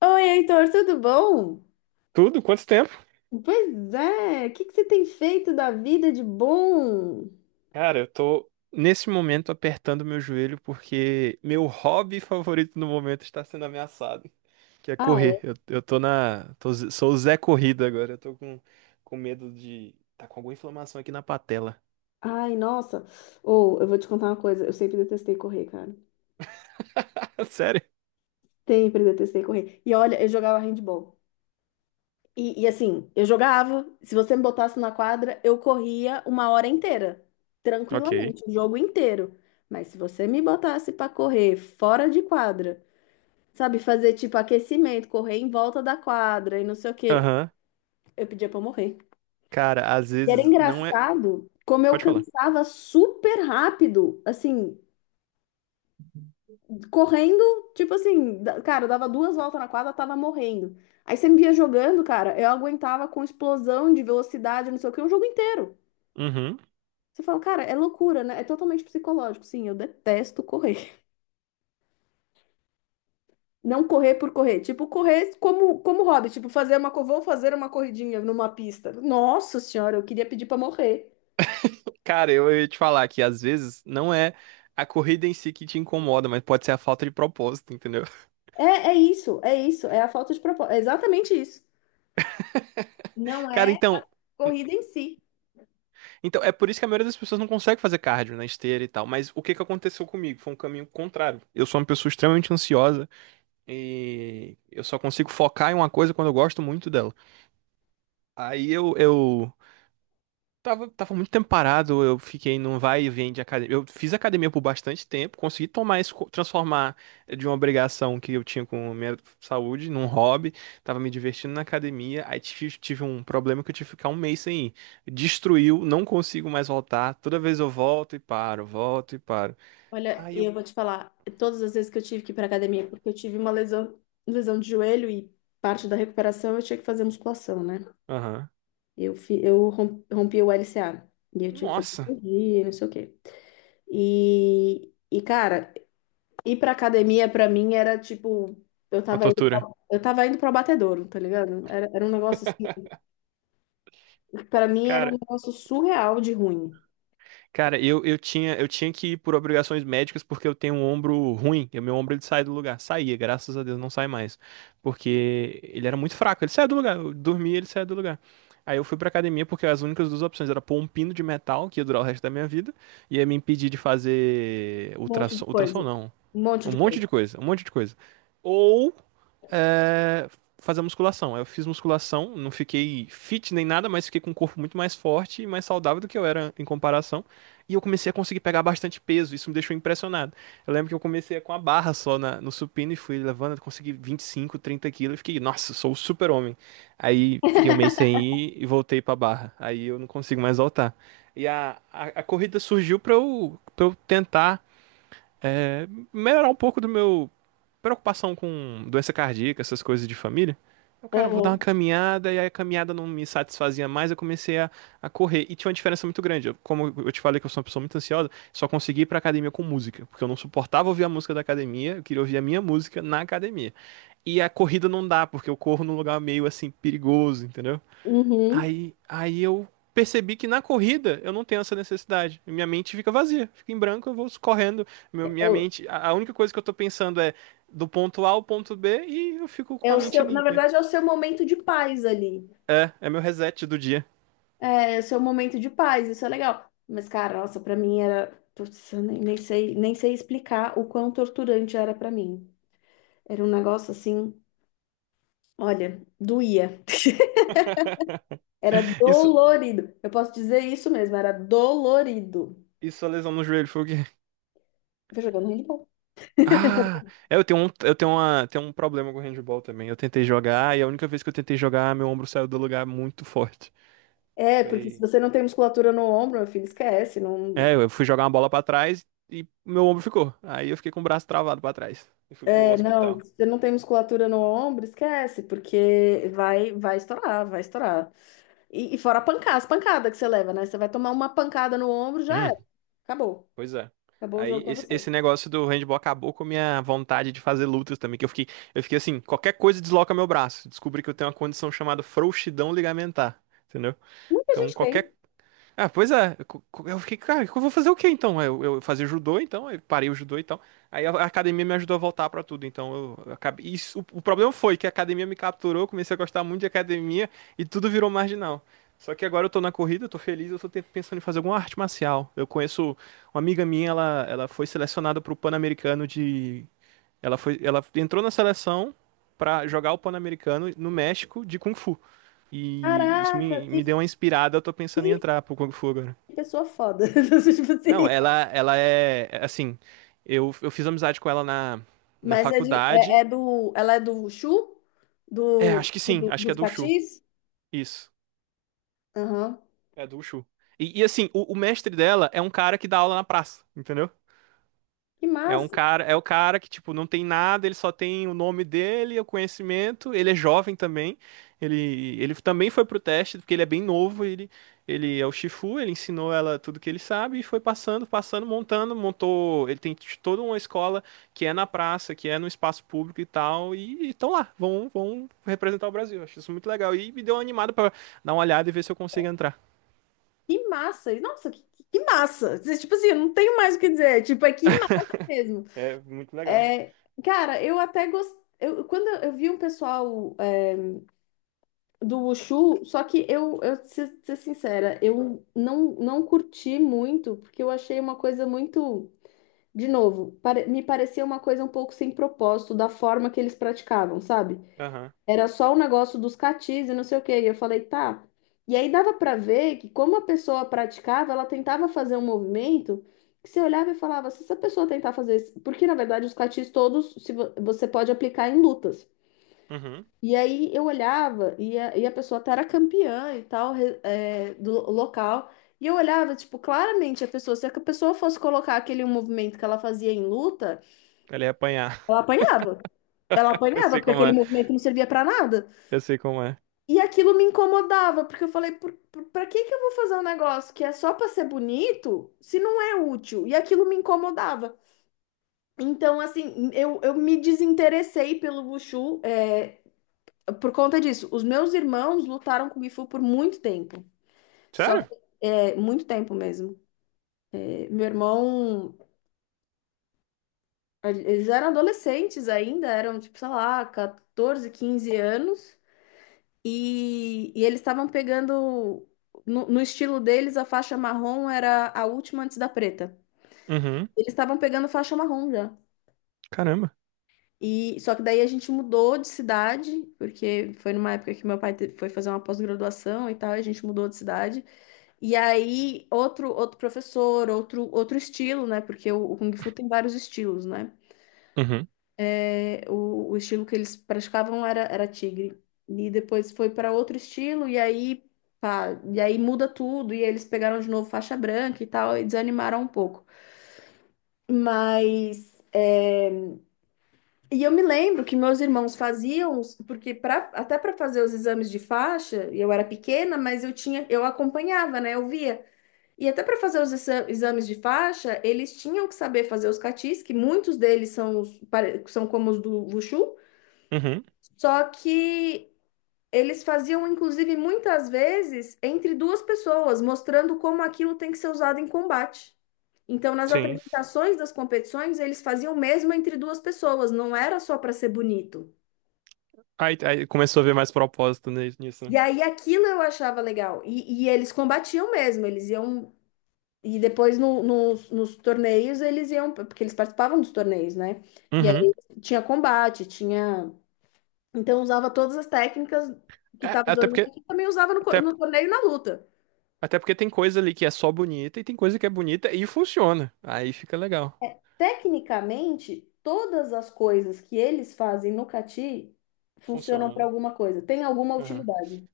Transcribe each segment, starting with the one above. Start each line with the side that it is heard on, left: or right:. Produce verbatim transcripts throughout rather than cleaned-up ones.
left: Oi, Heitor, tudo bom?
right: Tudo? Quanto tempo?
left: Pois é, o que que você tem feito da vida de bom?
right: Cara, eu tô nesse momento apertando meu joelho porque meu hobby favorito no momento está sendo ameaçado, que é
left: Ah,
right: correr.
left: é?
right: Eu, eu tô na, tô- sou o Zé Corrida agora. Eu tô com, com medo de tá com alguma inflamação aqui na patela.
left: Ai, nossa. Ou eu vou te contar uma coisa, eu sempre detestei correr, cara.
right: Sério?
left: Sempre detestei correr. E olha, eu jogava handball. E, e assim, eu jogava, se você me botasse na quadra, eu corria uma hora inteira,
right: Ok.
left: tranquilamente, o jogo inteiro. Mas se você me botasse pra correr fora de quadra, sabe, fazer tipo aquecimento, correr em volta da quadra e não sei o quê,
right: Aham.
left: eu pedia pra eu morrer.
right: Cara, às
left: E era
right: vezes não é.
left: engraçado como eu
right: Pode falar.
left: cansava super rápido, assim, correndo, tipo assim, da- cara, eu dava duas voltas na quadra, tava morrendo. Aí você me via jogando, cara, eu aguentava com explosão de velocidade, não sei o que, um jogo inteiro.
right: Uhum.
left: Você fala, cara, é loucura, né? É totalmente psicológico. Sim, eu detesto correr. Não correr por correr. Tipo, correr como, como hobby. Tipo, fazer uma, co- vou fazer uma corridinha numa pista. Nossa senhora, eu queria pedir pra morrer.
right: Cara, eu ia te falar que às vezes não é a corrida em si que te incomoda, mas pode ser a falta de propósito, entendeu?
left: É, é isso, é isso. É a falta de propósito. É exatamente isso. Não
right: Cara,
left: é
right: então.
left: corrida em si.
right: Então, é por isso que a maioria das pessoas não consegue fazer cardio na esteira e tal. Mas o que que aconteceu comigo? Foi um caminho contrário. Eu sou uma pessoa extremamente ansiosa e eu só consigo focar em uma coisa quando eu gosto muito dela. Aí eu, eu Tava, tava muito tempo parado, eu fiquei num vai e vem de academia. Eu fiz academia por bastante tempo, consegui tomar isso, co- transformar de uma obrigação que eu tinha com a minha saúde num hobby. Tava me divertindo na academia, aí tive, tive um problema que eu tive que ficar um mês sem ir. Destruiu, não consigo mais voltar. Toda vez eu volto e paro, volto e paro.
left: Olha,
right: Aí
left: e
right: eu.
left: eu vou te falar, todas as vezes que eu tive que ir para academia, porque eu tive uma lesão, lesão de joelho e parte da recuperação eu tinha que fazer musculação, né?
right: Aham.
left: Eu, fi- eu rom- rompi o L C A e eu tive que fazer
right: Nossa,
left: cirurgia, não sei o quê. E, e cara, ir para academia para mim era tipo, eu
right: uma
left: tava indo pra,
right: tortura.
left: eu tava indo para abatedouro, tá ligado? Era, era um negócio assim, para mim era um
right: Cara,
left: negócio surreal de ruim.
right: cara, eu, eu tinha, eu tinha que ir por obrigações médicas porque eu tenho um ombro ruim. E o meu ombro ele sai do lugar. Saía, graças a Deus, não sai mais. Porque ele era muito fraco. Ele saía do lugar. Eu dormia, ele saía do lugar. Aí eu fui pra academia porque as únicas duas opções era pôr um pino de metal, que ia durar o resto da minha vida, e ia me impedir de fazer
left: Um monte de
right: ultrassom, ultrassom
left: coisa,
right: não.
left: um monte
right: Um
left: de
right: monte
left: coisa.
right: de coisa, um monte de coisa. Ou é, fazer musculação. Eu fiz musculação, não fiquei fit nem nada, mas fiquei com um corpo muito mais forte e mais saudável do que eu era em comparação. E eu comecei a conseguir pegar bastante peso, isso me deixou impressionado. Eu lembro que eu comecei com a barra só na- no supino e fui levando, consegui vinte e cinco, trinta quilos e fiquei, nossa, sou o super-homem. Aí fiquei um mês sem ir e voltei pra barra. Aí eu não consigo mais voltar. E a, a, a corrida surgiu pra eu, pra eu tentar é, melhorar um pouco do meu preocupação com doença cardíaca, essas coisas de família. Eu, cara, eu vou dar uma
left: Aham.
right: caminhada, e aí a caminhada não me satisfazia mais, eu comecei a, a correr. E tinha uma diferença muito grande. Eu- como eu te falei que eu sou uma pessoa muito ansiosa, só consegui ir pra academia com música, porque eu não suportava ouvir a música da academia, eu queria ouvir a minha música na academia. E a corrida não dá, porque eu corro num lugar meio assim perigoso, entendeu?
left: Uhum.
right: Aí, aí eu percebi que na corrida eu não tenho essa necessidade. Minha mente fica vazia, fica em branco, eu vou correndo. Meu- minha mente, a a única coisa que eu tô pensando é do ponto A ao ponto B e eu fico com
left: É
right: a
left: o
right: mente
left: seu, na
right: limpa.
left: verdade, é o seu momento de paz ali.
right: É, é meu reset do dia.
left: É, é o seu momento de paz, isso é legal. Mas, cara, nossa, pra mim era. Putz, eu nem, nem, sei, nem sei explicar o quão torturante era pra mim. Era um negócio assim, olha, doía. Era
right: Isso,
left: dolorido. Eu posso dizer isso mesmo, era dolorido.
right: isso a lesão no joelho foi o quê?
left: Foi jogando handball.
right: Ah, é, eu tenho um, eu tenho uma, tenho um problema com handball também. Eu tentei jogar e a única vez que eu tentei jogar, meu ombro saiu do lugar muito forte.
left: É, porque se
right: Foi,
left: você não tem musculatura no ombro, meu filho, esquece.
right: é,
left: Não.
right: eu fui jogar uma bola pra trás e meu ombro ficou. Aí eu fiquei com o braço travado pra trás e fui pro
left: É, não,
right: hospital.
left: se você não tem musculatura no ombro, esquece, porque vai, vai estourar, vai estourar. E, e fora a pancada, as pancadas que você leva, né? Você vai tomar uma pancada no ombro, já
right: Hum,
left: era. Acabou.
right: pois é.
left: Acabou o jogo
right: Aí
left: pra
right: esse,
left: você.
right: esse negócio do handball acabou com a minha vontade de fazer lutas também, que eu fiquei, eu fiquei assim, qualquer coisa desloca meu braço. Descobri que eu tenho uma condição chamada frouxidão ligamentar, entendeu?
left: Muita
right: Então
left: gente
right: qualquer
left: tem.
right: Ah, pois é. Eu co- co- eu fiquei, cara, eu vou fazer o quê então? Eu, eu fazia judô, então, eu parei o judô então. Aí a a academia me ajudou a voltar pra tudo, então eu eu acabei. Isso, o, o problema foi que a academia me capturou, eu comecei a gostar muito de academia e tudo virou marginal. Só que agora eu tô na corrida, eu tô feliz, eu tô te- pensando em fazer alguma arte marcial. Eu conheço uma amiga minha, ela, ela foi selecionada pro Pan-Americano de. Ela foi, ela entrou na seleção pra jogar o Pan-Americano no México de Kung Fu. E isso
left: Caraca,
right: me,
left: que,
right: me deu uma inspirada, eu tô pensando em
left: que
right: entrar pro Kung Fu agora.
left: pessoa foda. Tipo
right: Não,
left: assim.
right: ela, ela é, é assim, eu, eu fiz amizade com ela na, na
left: Mas é, de, é,
right: faculdade.
left: é do. Ela é do Wushu?
right: É,
left: Do,
right: acho que
left: tipo,
right: sim,
left: do-
right: acho que é
left: dos
right: do Chu.
left: catis?
right: Isso,
left: Aham.
right: é do Chu. E, e assim, o, o mestre dela é um cara que dá aula na praça, entendeu?
left: Que
right: É um
left: massa.
right: cara, é o cara que, tipo, não tem nada, ele só tem o nome dele, o conhecimento, ele é jovem também. Ele, ele também foi pro teste, porque ele é bem novo, ele, ele é o Shifu, ele ensinou ela tudo que ele sabe e foi passando, passando, montando, montou, ele tem t- toda uma escola que é na praça, que é no espaço público e tal, e estão lá, vão, vão representar o Brasil. Acho isso muito legal e me deu uma animada pra dar uma olhada e ver se eu consigo entrar.
left: Que massa. E, nossa, que, que que massa. Você, tipo assim, eu não tenho mais o que dizer. Tipo, é que massa mesmo.
right: É muito legal.
left: É, cara, eu até gostei. Eu, quando eu vi um pessoal do Wushu, só que eu, eu preciso ser sincera, eu não, não curti muito, porque eu achei uma coisa muito, de novo, pare- me parecia uma coisa um pouco sem propósito da forma que eles praticavam, sabe?
right: Aham.
left: Era só o negócio dos catis e não sei o quê, e eu falei, tá. E aí dava pra ver que como a pessoa praticava, ela tentava fazer um movimento que você olhava e falava, se essa pessoa tentar fazer isso, porque na verdade os catis todos se vo- você pode aplicar em lutas.
right: Uhum.
left: E aí eu olhava e a, e a pessoa tá, era campeã e tal re- é, do lo- local. E eu olhava, tipo, claramente a pessoa, se a pessoa fosse colocar aquele movimento que ela fazia em luta,
right: Ele ia apanhar.
left: ela apanhava. Ela
right: Eu
left: apanhava,
right: sei
left: porque
right: como
left: aquele
right: é.
left: movimento não servia pra nada.
right: Eu sei como é.
left: E aquilo me incomodava, porque eu falei, por, por, pra que que eu vou fazer um negócio que é só pra ser bonito, se não é útil? E aquilo me incomodava. Então, assim, eu, eu me desinteressei pelo Wushu, é, por conta disso, os meus irmãos lutaram com o Gifu por muito tempo. Só
right: Sério?
left: que, é, muito tempo mesmo. É, meu irmão, eles eram adolescentes ainda, eram tipo, sei lá, catorze, quinze anos. E, e eles estavam pegando, no, no estilo deles, a faixa marrom era a última antes da preta.
right: Uhum.
left: Eles estavam pegando faixa marrom já.
right: Caramba.
left: E, só que daí a gente mudou de cidade, porque foi numa época que meu pai te- foi fazer uma pós-graduação e tal, e a gente mudou de cidade. E aí, outro, outro professor, outro, outro estilo, né? Porque o, o Kung Fu tem vários estilos, né?
right: Uhum.
left: É, O, o estilo que eles praticavam era, era tigre. E depois foi para outro estilo, e aí, pá, e aí muda tudo, e eles pegaram de novo faixa branca e tal, e desanimaram um pouco. Mas, é, e eu me lembro que meus irmãos faziam, os- porque pra, até para fazer os exames de faixa, e eu era pequena, mas eu tinha, eu acompanhava, né? Eu via. E até para fazer os exa- exames de faixa, eles tinham que saber fazer os catis, que muitos deles são, os pare- são como os do Wushu,
right: Uhum.
left: só que eles faziam, inclusive, muitas vezes entre duas pessoas, mostrando como aquilo tem que ser usado em combate. Então, nas
right: Sim.
left: apresentações das competições, eles faziam mesmo entre duas pessoas, não era só para ser bonito.
right: Aí, aí começou a ver mais propósito ni- nisso.
left: E
right: Né?
left: aí aquilo eu achava legal. E, e eles combatiam mesmo, eles iam. E depois no- nos, nos, torneios eles iam, porque eles participavam dos torneios, né? E
right: Uhum.
left: aí tinha combate, tinha. Então usava todas as técnicas que
right: É,
left: estava
right: até
left: dando,
right: porque,
left: e também usava no,
right: até,
left: co- no torneio e na luta.
right: até porque tem coisa ali que é só bonita e tem coisa que é bonita e funciona. Aí fica legal.
left: Tecnicamente, todas as coisas que eles fazem no cati funcionam
right: Funciona,
left: para
right: né?
left: alguma coisa, tem alguma
right: Uhum.
left: utilidade.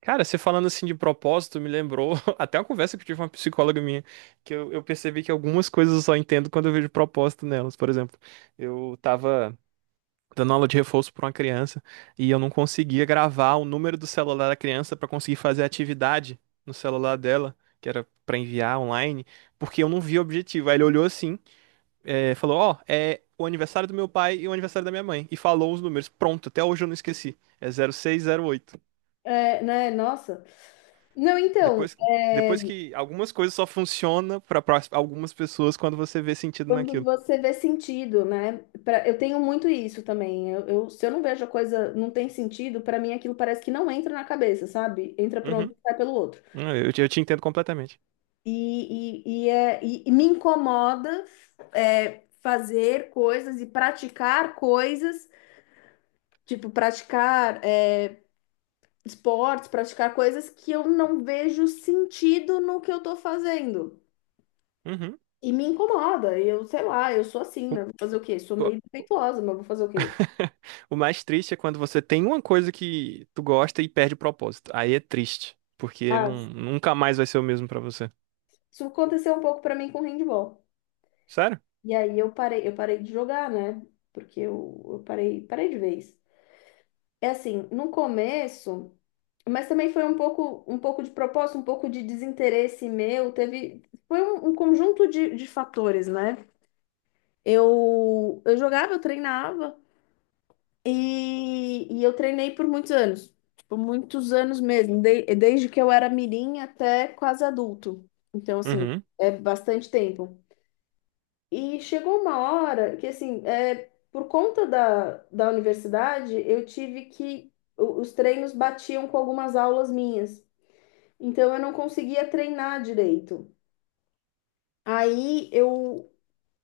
right: Cara, você falando assim de propósito me lembrou até uma conversa que eu tive com uma psicóloga minha, que eu, eu percebi que algumas coisas eu só entendo quando eu vejo propósito nelas. Por exemplo, eu tava dando aula de reforço para uma criança e eu não conseguia gravar o número do celular da criança para conseguir fazer a atividade no celular dela, que era para enviar online, porque eu não vi o objetivo. Aí ele olhou assim, eh, falou: Ó, é o aniversário do meu pai e o aniversário da minha mãe, e falou os números. Pronto, até hoje eu não esqueci. É zero zero seis zero oito
left: É, né? Nossa. Não, então.
right: Depois.
left: é,
right: Depois que algumas coisas só funcionam para algumas pessoas quando você vê sentido
left: Quando
right: naquilo.
left: você vê sentido, né? Pra, eu tenho muito isso também. Eu, eu- se eu não vejo a coisa não tem sentido, para mim aquilo parece que não entra na cabeça, sabe? Entra por um
right: Uhum.
left: ouvido e sai pelo outro.
right: Eu, te- eu te entendo completamente.
left: E, e, e, é, e, e me incomoda é, fazer coisas e praticar coisas, tipo, praticar é, esportes, praticar coisas que eu não vejo sentido no que eu tô fazendo.
right: Uhum.
left: E me incomoda. Eu, sei lá, eu sou assim, né? Vou fazer o quê? Sou meio defeituosa, mas vou fazer o quê?
right: O mais triste é quando você tem uma coisa que tu gosta e perde o propósito. Aí é triste, porque
left: Ah,
right: não, nunca mais vai ser o mesmo pra você.
left: isso aconteceu um pouco pra mim com handball.
right: Sério?
left: E aí eu parei, eu parei de jogar, né? Porque eu, eu, parei, parei de vez. É assim, no começo, mas também foi um pouco, um pouco, de propósito, um pouco de desinteresse meu. Teve, foi um, um conjunto de, de fatores, né? Eu, eu jogava, eu treinava e, e eu treinei por muitos anos. Tipo, muitos anos mesmo, de- desde que eu era mirim até quase adulto. Então, assim,
right: Uhum,
left: é bastante tempo. E chegou uma hora que, assim, é, por conta da, da universidade, eu tive que. o- Os treinos batiam com algumas aulas minhas. Então, eu não conseguia treinar direito. Aí, eu,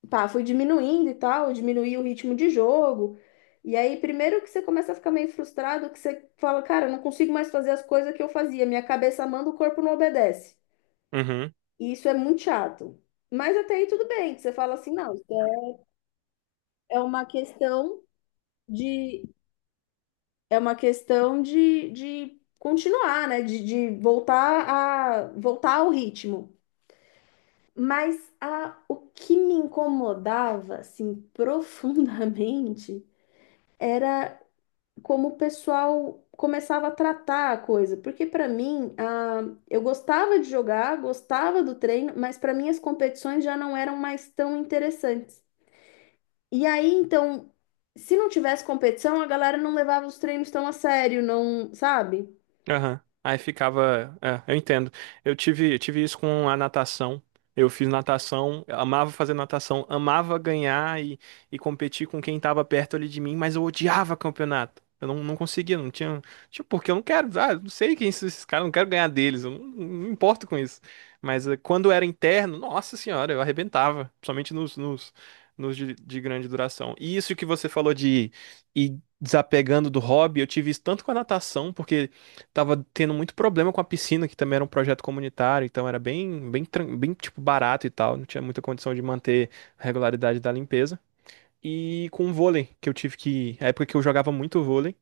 left: pá, fui diminuindo e tal, eu diminuí o ritmo de jogo. E aí, primeiro que você começa a ficar meio frustrado, que você fala, cara, eu não consigo mais fazer as coisas que eu fazia. Minha cabeça manda, o corpo não obedece.
right: uhum.
left: E isso é muito chato. Mas até aí tudo bem, que você fala assim, não, isso é é uma questão de é uma questão de, de continuar, né? De, de voltar a voltar ao ritmo. Mas a, o que me incomodava, assim, profundamente, era como o pessoal começava a tratar a coisa. Porque para mim, a, eu gostava de jogar, gostava do treino, mas para mim as competições já não eram mais tão interessantes. E aí, então, se não tivesse competição, a galera não levava os treinos tão a sério, não, sabe?
right: Aham. Aí ficava. É, eu entendo. Eu tive, eu tive isso com a natação. Eu fiz natação, amava fazer natação, amava ganhar e, e competir com quem tava perto ali de mim, mas eu odiava campeonato. Eu não, não conseguia, não tinha. Tipo, porque eu não quero. Ah, eu não sei quem são esses caras, eu não quero ganhar deles, eu não, não me importo com isso. Mas eh, quando era interno, nossa senhora, eu arrebentava, principalmente nos, nos, nos de, de grande duração. E isso que você falou de ir desapegando do hobby, eu tive isso tanto com a natação, porque tava tendo muito problema com a piscina, que também era um projeto comunitário, então era bem, bem, tran- bem tipo barato e tal, não tinha muita condição de manter a regularidade da limpeza. E com o vôlei, que eu tive que, a época que eu jogava muito vôlei,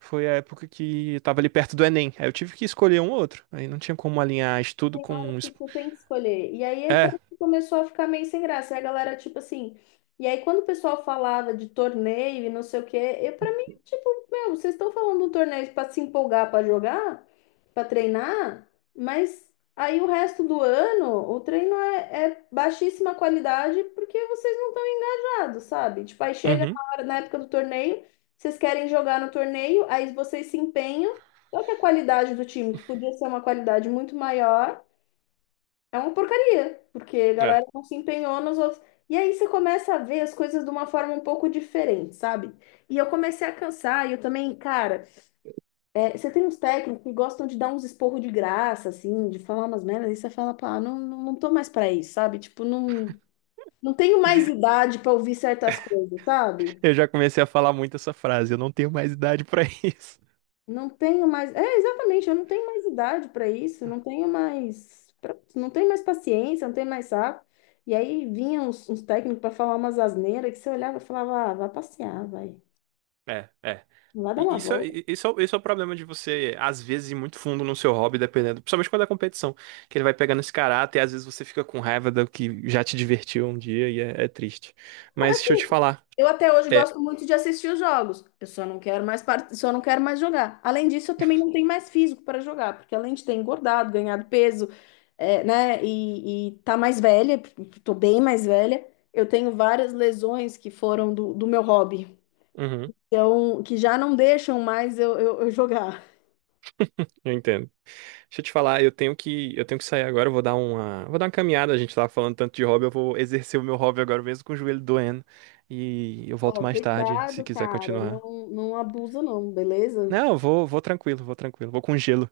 right: foi a época que eu tava ali perto do Enem. Aí eu tive que escolher um ou outro. Aí não tinha como alinhar estudo com
left: Que
right: es-
left: você tem que escolher. E aí é pra-
right: É.
left: começou a ficar meio sem graça. E a galera, tipo assim. E aí, quando o pessoal falava de torneio e não sei o quê, eu, pra mim, tipo, meu, vocês estão falando de um torneio pra se empolgar pra jogar, pra treinar, mas aí o resto do ano o treino é, é baixíssima qualidade porque vocês não estão engajados, sabe? Tipo, aí chega
right: Uhum.
left: na hora, na época do torneio, vocês querem jogar no torneio, aí vocês se empenham. Só que a qualidade do time, que podia ser uma qualidade muito maior, é uma porcaria, porque a galera
right: É.
left: não se empenhou nos outros. E aí você começa a ver as coisas de uma forma um pouco diferente, sabe? E eu comecei a cansar, e eu também, cara, é, você tem uns técnicos que gostam de dar uns esporro de graça, assim, de falar umas merdas, e você fala, pá, não, não, não tô mais pra isso, sabe? Tipo, não, não tenho mais idade pra ouvir certas coisas, sabe?
right: Eu já comecei a falar muito essa frase, eu não tenho mais idade pra isso.
left: Não tenho mais. É, exatamente, eu não tenho mais idade para isso, não tenho mais, pra- não tenho mais paciência, não tenho mais saco. E aí vinham uns, uns técnicos para falar umas asneiras que você olhava e falava, ah, vai passear, vai.
right: É, é.
left: Vai dar
right: E
left: uma
right: Isso,
left: volta.
right: e- isso, é o- isso é o problema de você, às vezes, ir muito fundo no seu hobby, dependendo, principalmente quando é competição, que ele vai pegando esse caráter e às vezes você fica com raiva do que já te divertiu um dia e é, é triste. Mas deixa eu te
left: Assim,
right: falar,
left: eu até hoje
right: é,
left: gosto muito de assistir os jogos. Eu só não quero mais part... só não quero mais jogar. Além disso, eu também não tenho mais físico para jogar, porque além de ter engordado, ganhado peso, é, né, e, e tá mais velha, porque tô bem mais velha, eu tenho várias lesões que foram do, do meu hobby.
right: uhum,
left: Então, que já não deixam mais eu, eu, eu jogar.
right: eu entendo. Deixa eu te falar, eu tenho que, eu tenho que sair agora, eu vou dar uma, vou dar uma caminhada, a gente tava falando tanto de hobby, eu vou exercer o meu hobby agora mesmo com o joelho doendo e eu volto
left: Ó,
right: mais tarde, se
left: cuidado,
right: quiser
left: cara,
right: continuar.
left: não, não abusa não, beleza?
right: Não, eu vou, vou tranquilo, vou tranquilo, vou com gelo.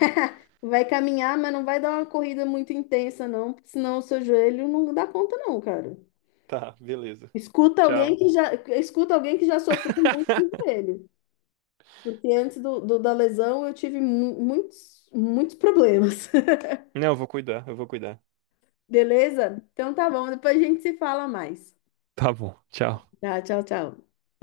left: Vai caminhar, mas não vai dar uma corrida muito intensa, não, porque senão o seu joelho não dá conta, não, cara.
right: Tá, beleza.
left: Escuta alguém
right: Tchau.
left: que já, escuta alguém que já sofreu muito com o joelho. Porque antes do, do- da lesão eu tive mu- muitos, muitos problemas.
right: Não, eu vou cuidar, eu vou cuidar.
left: Beleza? Então tá bom, depois a gente se fala mais.
right: Tá bom, tchau.
left: Tá, tchau, tchau.